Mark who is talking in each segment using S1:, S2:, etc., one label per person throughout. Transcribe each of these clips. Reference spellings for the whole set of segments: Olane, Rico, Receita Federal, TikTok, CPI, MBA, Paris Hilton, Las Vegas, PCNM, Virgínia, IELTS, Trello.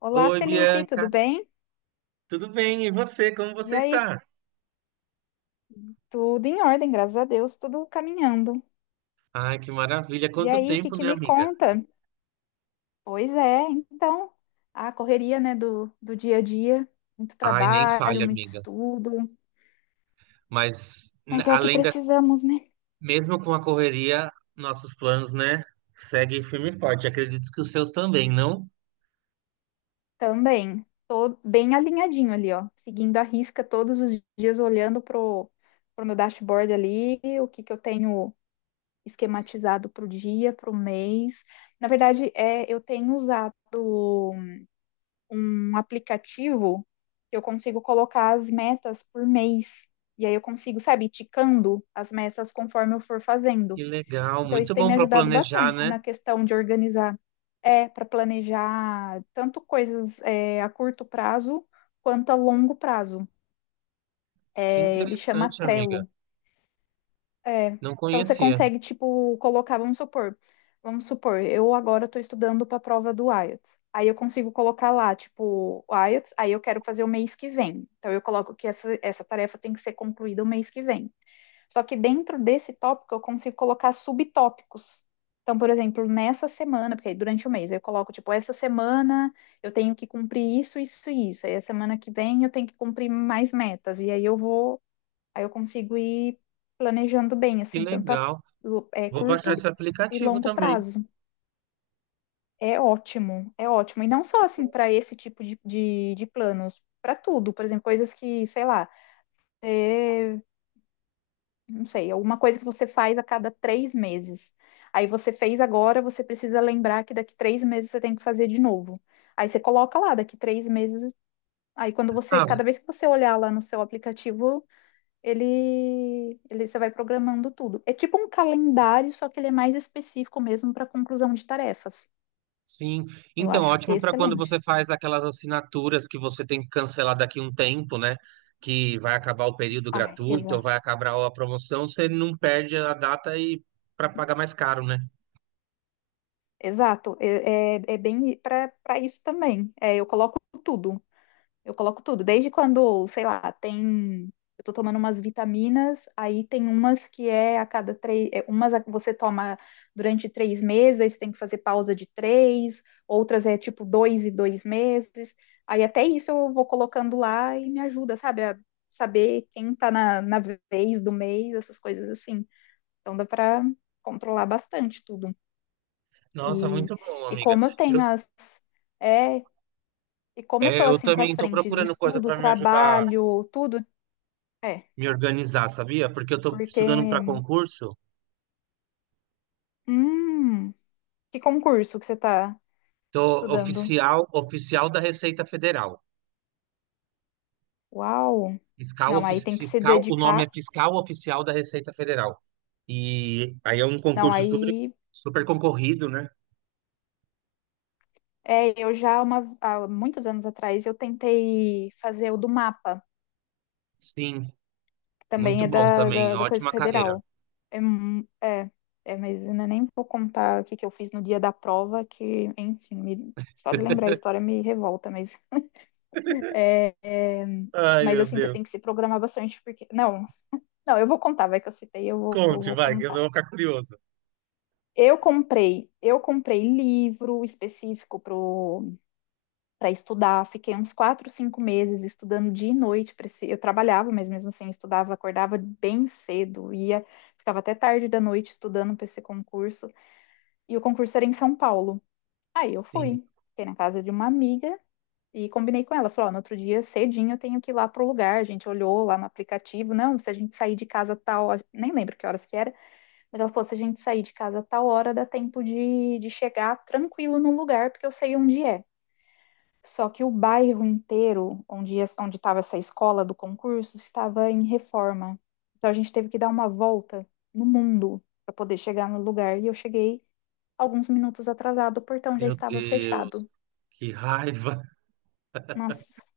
S1: Olá,
S2: Oi,
S1: Felipe, tudo
S2: Bianca.
S1: bem?
S2: Tudo bem? E você? Como
S1: E
S2: você
S1: aí,
S2: está?
S1: tudo em ordem, graças a Deus, tudo caminhando.
S2: Ai, que maravilha.
S1: E
S2: Quanto
S1: aí, o que
S2: tempo,
S1: que
S2: né,
S1: me
S2: amiga?
S1: conta? Pois é, então, a correria, né, do dia a dia, muito
S2: Ai, nem
S1: trabalho,
S2: falha,
S1: muito
S2: amiga.
S1: estudo,
S2: Mas
S1: mas é o que
S2: além da,
S1: precisamos, né?
S2: mesmo com a correria, nossos planos, né, seguem firme e forte. Acredito que os seus também, não?
S1: Também, tô bem alinhadinho ali, ó, seguindo a risca todos os dias, olhando pro meu dashboard ali, o que que eu tenho esquematizado pro dia, pro mês. Na verdade, eu tenho usado um aplicativo que eu consigo colocar as metas por mês. E aí eu consigo, sabe, ticando as metas conforme eu for fazendo.
S2: Que legal,
S1: Então isso
S2: muito
S1: tem
S2: bom
S1: me
S2: para
S1: ajudado
S2: planejar,
S1: bastante
S2: né?
S1: na questão de organizar, para planejar tanto coisas a curto prazo quanto a longo prazo.
S2: Que
S1: É, ele chama
S2: interessante, amiga.
S1: Trello. É,
S2: Não
S1: então você
S2: conhecia.
S1: consegue, tipo, colocar, vamos supor, eu agora estou estudando para a prova do IELTS. Aí eu consigo colocar lá, tipo, o IELTS, aí eu quero fazer o mês que vem. Então eu coloco que essa tarefa tem que ser concluída o mês que vem. Só que dentro desse tópico eu consigo colocar subtópicos. Então, por exemplo, nessa semana, porque aí durante o mês eu coloco, tipo, essa semana eu tenho que cumprir isso, isso e isso. Aí a semana que vem eu tenho que cumprir mais metas. E aí eu vou. Aí eu consigo ir planejando bem,
S2: Que
S1: assim, tanto a,
S2: legal.
S1: lo- é,
S2: Vou baixar
S1: curto
S2: esse
S1: e
S2: aplicativo
S1: longo
S2: também.
S1: prazo. É ótimo, é ótimo. E não só, assim, para esse tipo de planos, para tudo. Por exemplo, coisas que, sei lá, é, não sei, alguma coisa que você faz a cada três meses. Aí você fez agora, você precisa lembrar que daqui três meses você tem que fazer de novo. Aí você coloca lá, daqui três meses. Aí quando você,
S2: Ah,
S1: cada vez que você olhar lá no seu aplicativo, ele você vai programando tudo. É tipo um calendário, só que ele é mais específico mesmo para conclusão de tarefas.
S2: sim,
S1: Eu
S2: então
S1: acho
S2: ótimo para quando você
S1: excelente.
S2: faz aquelas assinaturas que você tem que cancelar daqui um tempo, né? Que vai acabar o período
S1: Ah,
S2: gratuito ou
S1: exato.
S2: vai acabar a promoção, você não perde a data e para pagar mais caro, né?
S1: Exato. É bem para isso também. É, eu coloco tudo. Eu coloco tudo, desde quando, sei lá, tem. Eu tô tomando umas vitaminas, aí tem umas que é a cada três. Umas você toma durante três meses, aí você tem que fazer pausa de três, outras é tipo dois e dois meses. Aí até isso eu vou colocando lá e me ajuda, sabe? A saber quem tá na vez do mês, essas coisas assim. Então dá pra controlar bastante tudo.
S2: Nossa,
S1: E,
S2: muito bom,
S1: e
S2: amiga.
S1: como eu
S2: Eu,
S1: tenho as. é e como eu tô
S2: eu
S1: assim com
S2: também
S1: as
S2: estou
S1: frentes,
S2: procurando coisa
S1: estudo,
S2: para me ajudar a
S1: trabalho, tudo, é,
S2: me organizar, sabia? Porque eu estou
S1: porque,
S2: estudando para concurso,
S1: hum, que concurso que você tá
S2: tô
S1: estudando?
S2: oficial, oficial da Receita Federal.
S1: Uau!
S2: Fiscal,
S1: Não, aí tem que se
S2: fiscal, o nome é
S1: dedicar.
S2: Fiscal Oficial da Receita Federal. E aí é um
S1: Não,
S2: concurso super,
S1: aí
S2: super concorrido, né?
S1: eu já uma, há muitos anos atrás eu tentei fazer o do mapa,
S2: Sim,
S1: que também
S2: muito
S1: é
S2: bom também,
S1: da coisa
S2: ótima carreira.
S1: federal. É, é, mas ainda nem vou contar o que que eu fiz no dia da prova, que, enfim, só de lembrar a história me revolta, mas é,
S2: Ai,
S1: mas
S2: meu
S1: assim, você
S2: Deus.
S1: tem que se programar bastante, porque. Não, não, eu vou contar, vai que eu citei, eu
S2: Conte,
S1: vou
S2: vai, que eu
S1: contar.
S2: vou ficar curioso.
S1: Eu comprei livro específico para estudar, fiquei uns quatro, cinco meses estudando dia e noite. Eu trabalhava, mas mesmo assim eu estudava, acordava bem cedo, ia, ficava até tarde da noite estudando para esse concurso. E o concurso era em São Paulo. Aí eu
S2: Sim,
S1: fui, fiquei na casa de uma amiga. E combinei com ela, falou, ó, no outro dia cedinho eu tenho que ir lá pro lugar, a gente olhou lá no aplicativo, não, se a gente sair de casa tal, nem lembro que horas que era, mas ela falou, se a gente sair de casa tal hora, dá tempo de chegar tranquilo no lugar, porque eu sei onde é. Só que o bairro inteiro, onde estava essa escola do concurso, estava em reforma. Então a gente teve que dar uma volta no mundo para poder chegar no lugar, e eu cheguei alguns minutos atrasado, o portão já
S2: meu
S1: estava fechado.
S2: Deus, que raiva,
S1: Nossa,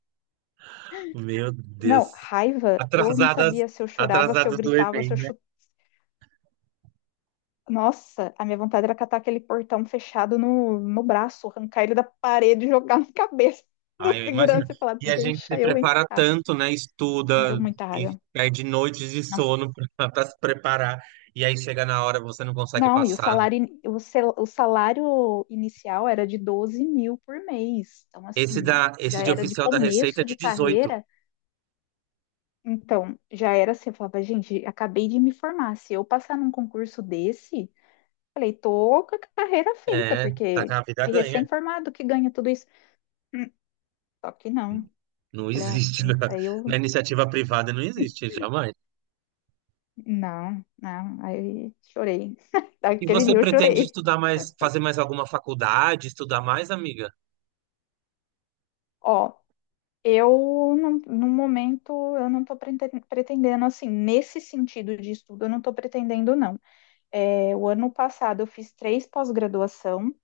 S2: meu
S1: não,
S2: Deus.
S1: raiva, eu não
S2: Atrasadas,
S1: sabia se eu chorava, se eu
S2: atrasadas do
S1: gritava, se
S2: Enem.
S1: eu chutava. Nossa, a minha vontade era catar aquele portão fechado no braço, arrancar ele da parede e jogar na cabeça do
S2: Ah, eu imagino.
S1: segurança e falar:
S2: E a gente
S1: deixa
S2: se
S1: eu
S2: prepara
S1: entrar.
S2: tanto, né? Estuda
S1: Deu muita
S2: e
S1: raiva.
S2: perde noites de
S1: Nossa.
S2: sono para se preparar. E aí chega na hora, você não consegue
S1: Não, e o
S2: passar, né?
S1: salário, o salário inicial era de 12 mil por mês. Então,
S2: Esse,
S1: assim,
S2: da,
S1: já
S2: esse de
S1: era de
S2: oficial da Receita é
S1: começo
S2: de
S1: de
S2: 18.
S1: carreira. Então, já era assim, eu falava, gente, acabei de me formar. Se eu passar num concurso desse, falei, tô com a carreira feita,
S2: É, tá com
S1: porque
S2: a vida
S1: que
S2: ganha.
S1: recém-formado que ganha tudo isso. Hum. Só que não.
S2: Não
S1: Falei, ah,
S2: existe
S1: filho, aí
S2: na
S1: eu,
S2: iniciativa privada, não existe, jamais.
S1: não, não, aí chorei.
S2: E
S1: Daquele
S2: você
S1: dia eu
S2: pretende
S1: chorei.
S2: estudar mais, fazer mais alguma faculdade, estudar mais, amiga?
S1: Ó, eu, no momento, eu não tô pretendendo, assim, nesse sentido de estudo, eu não tô pretendendo, não. É, o ano passado eu fiz três pós-graduação.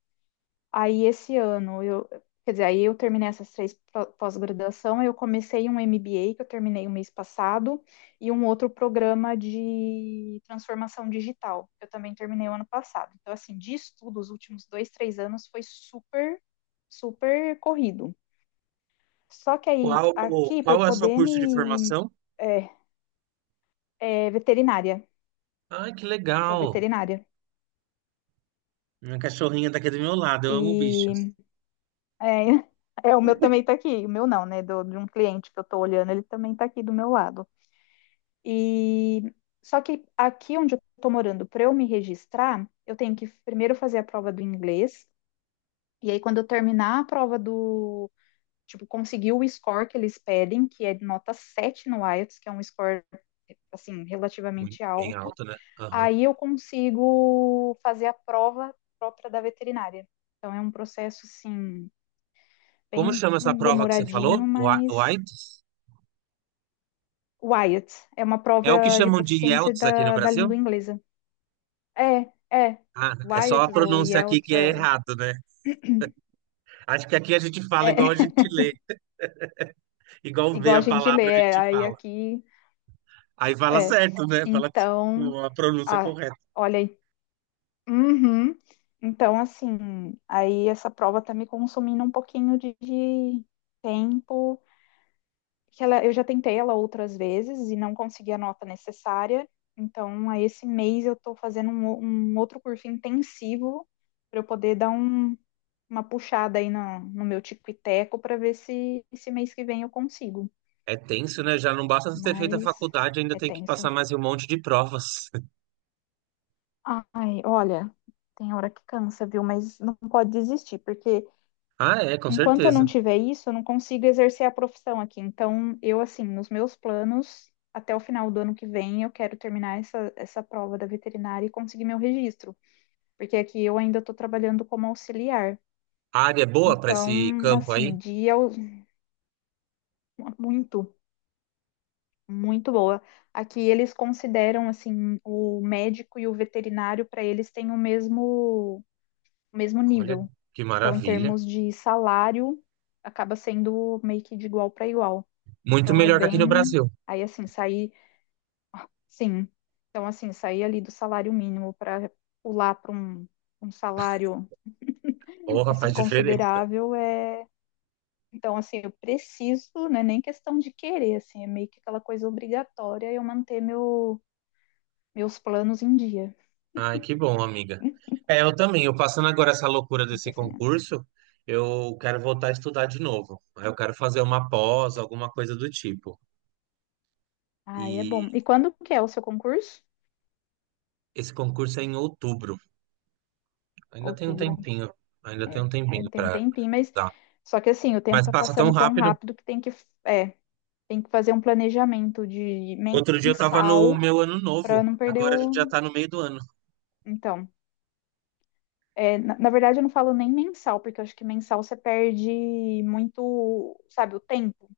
S1: Aí esse ano eu, quer dizer, aí eu terminei essas três pós-graduação, eu comecei um MBA que eu terminei o mês passado e um outro programa de transformação digital que eu também terminei o ano passado. Então assim, de estudo, os últimos dois, três anos foi super, super corrido. Só que aí
S2: Qual,
S1: aqui para eu
S2: qual é o seu
S1: poder
S2: curso de
S1: me.
S2: formação?
S1: é, É veterinária,
S2: Ai, que
S1: sou
S2: legal.
S1: veterinária
S2: Minha cachorrinha tá aqui do meu lado, eu amo o bicho.
S1: e é, é, o meu também tá aqui, o meu não, né, do, de um cliente que eu tô olhando, ele também tá aqui do meu lado. E só que aqui onde eu tô morando, para eu me registrar, eu tenho que primeiro fazer a prova do inglês, e aí quando eu terminar a prova tipo, conseguir o score que eles pedem, que é nota 7 no IELTS, que é um score assim
S2: Muito
S1: relativamente
S2: bem
S1: alto,
S2: alto, né? Aham.
S1: aí eu consigo fazer a prova própria da veterinária. Então é um processo assim
S2: Como
S1: bem
S2: chama essa prova que você falou?
S1: demoradinho,
S2: O A-
S1: mas o IELTS é uma
S2: É o que
S1: prova de
S2: chamam de
S1: proficiência
S2: IELTS aqui no
S1: da
S2: Brasil?
S1: língua inglesa. É, é.
S2: Ah, é só a
S1: Wyots ou
S2: pronúncia aqui
S1: Yelts,
S2: que é
S1: é,
S2: errado, né? Acho que aqui a gente fala igual a
S1: é.
S2: gente lê, igual vê
S1: Igual a
S2: a
S1: gente lê,
S2: palavra a
S1: é,
S2: gente
S1: aí
S2: fala.
S1: aqui,
S2: Aí fala
S1: é.
S2: certo, né? Fala
S1: Então,
S2: com a pronúncia
S1: ah,
S2: correta.
S1: olha aí. Uhum. Então, assim, aí essa prova tá me consumindo um pouquinho de tempo, que ela, eu já tentei ela outras vezes e não consegui a nota necessária. Então, aí esse mês eu tô fazendo um outro curso intensivo para eu poder dar um, uma puxada aí no meu tico e teco para ver se esse mês que vem eu consigo.
S2: É tenso, né? Já não basta você ter feito a
S1: Mas
S2: faculdade, ainda
S1: é
S2: tem que passar
S1: tenso.
S2: mais um monte de provas.
S1: Ai, olha, tem hora que cansa, viu? Mas não pode desistir, porque
S2: Ah, é, com
S1: enquanto eu
S2: certeza.
S1: não tiver isso, eu não consigo exercer a profissão aqui. Então, eu, assim, nos meus planos, até o final do ano que vem, eu quero terminar essa prova da veterinária e conseguir meu registro, porque aqui eu ainda estou trabalhando como auxiliar.
S2: A área é boa para
S1: Então,
S2: esse campo aí?
S1: assim, dia muito. Muito boa. Aqui eles consideram assim o médico e o veterinário para eles têm o mesmo
S2: Olha
S1: nível.
S2: que
S1: Então, em
S2: maravilha.
S1: termos de salário, acaba sendo meio que de igual para igual.
S2: Muito
S1: Então é
S2: melhor que aqui no
S1: bem,
S2: Brasil.
S1: aí assim sair, sim. Então assim sair ali do salário mínimo para pular para um salário
S2: Porra, faz
S1: assim
S2: diferença.
S1: considerável é. Então, assim, eu preciso, não é nem questão de querer, assim, é meio que aquela coisa obrigatória eu manter meu, meus planos em dia.
S2: Ai, que bom, amiga. É, eu também. Eu passando agora essa loucura
S1: Tem
S2: desse
S1: PCNM.
S2: concurso, eu quero voltar a estudar de novo. Aí eu quero fazer uma pós, alguma coisa do tipo.
S1: Ah, é
S2: E
S1: bom. E quando que é o seu concurso?
S2: esse concurso é em outubro. Ainda tem um
S1: Outubro.
S2: tempinho. Ainda tem
S1: É,
S2: um tempinho
S1: tem um
S2: para
S1: tempinho, mas
S2: estudar.
S1: só que assim, o tempo
S2: Mas
S1: tá
S2: passa tão
S1: passando tão
S2: rápido.
S1: rápido que tem que, é, tem que fazer um planejamento de
S2: Outro dia eu tava no
S1: mensal
S2: meu ano
S1: para
S2: novo.
S1: não perder
S2: Agora a gente já
S1: o.
S2: tá no meio do ano.
S1: Então, na verdade eu não falo nem mensal, porque eu acho que mensal você perde muito, sabe, o tempo.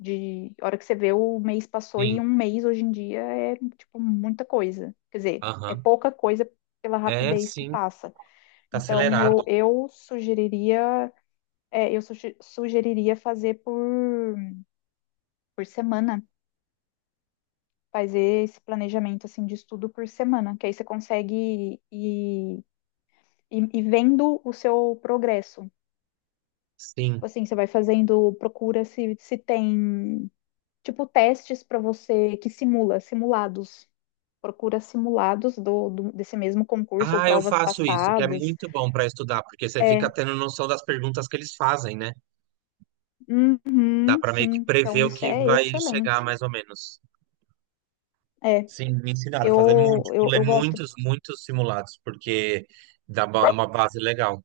S1: De a hora que você vê o mês passou
S2: Sim.
S1: e um mês hoje em dia é tipo muita coisa. Quer dizer, é
S2: Aham.
S1: pouca coisa pela
S2: É,
S1: rapidez que
S2: sim.
S1: passa.
S2: Tá
S1: Então,
S2: acelerado.
S1: eu sugeriria, sugeriria fazer por semana, fazer esse planejamento assim de estudo por semana, que aí você consegue ir, ir vendo o seu progresso.
S2: Sim.
S1: Tipo assim, você vai fazendo, procura se tem, tipo, testes para você que simulados. Procura simulados desse mesmo concurso ou
S2: Ah, eu
S1: provas
S2: faço isso, que é
S1: passadas.
S2: muito bom para estudar, porque você fica
S1: É,
S2: tendo noção das perguntas que eles fazem, né? Dá
S1: uhum,
S2: para meio que
S1: sim. Então,
S2: prever o
S1: isso
S2: que
S1: é
S2: vai chegar,
S1: excelente.
S2: mais ou menos.
S1: É.
S2: Sim, me ensinaram a fazer muito, tipo, ler
S1: Eu gosto.
S2: muitos, muitos simulados, porque uma base legal.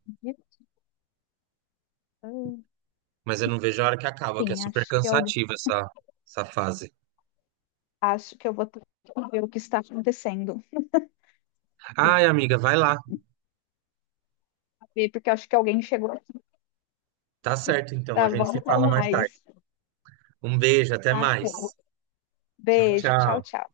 S1: Hum.
S2: Mas eu não vejo a hora que acaba, que é
S1: Sim,
S2: super
S1: acho que alguém.
S2: cansativa essa, essa fase.
S1: Acho que eu vou ter que ver o que está acontecendo. Eu vou
S2: Ai, amiga, vai lá.
S1: ver, porque eu acho que alguém chegou aqui.
S2: Tá certo, então. A
S1: Tá
S2: gente
S1: bom,
S2: se
S1: até
S2: fala mais tarde.
S1: mais.
S2: Um beijo, até
S1: Tá
S2: mais.
S1: bom.
S2: Tchau,
S1: Beijo, tchau,
S2: tchau.
S1: tchau.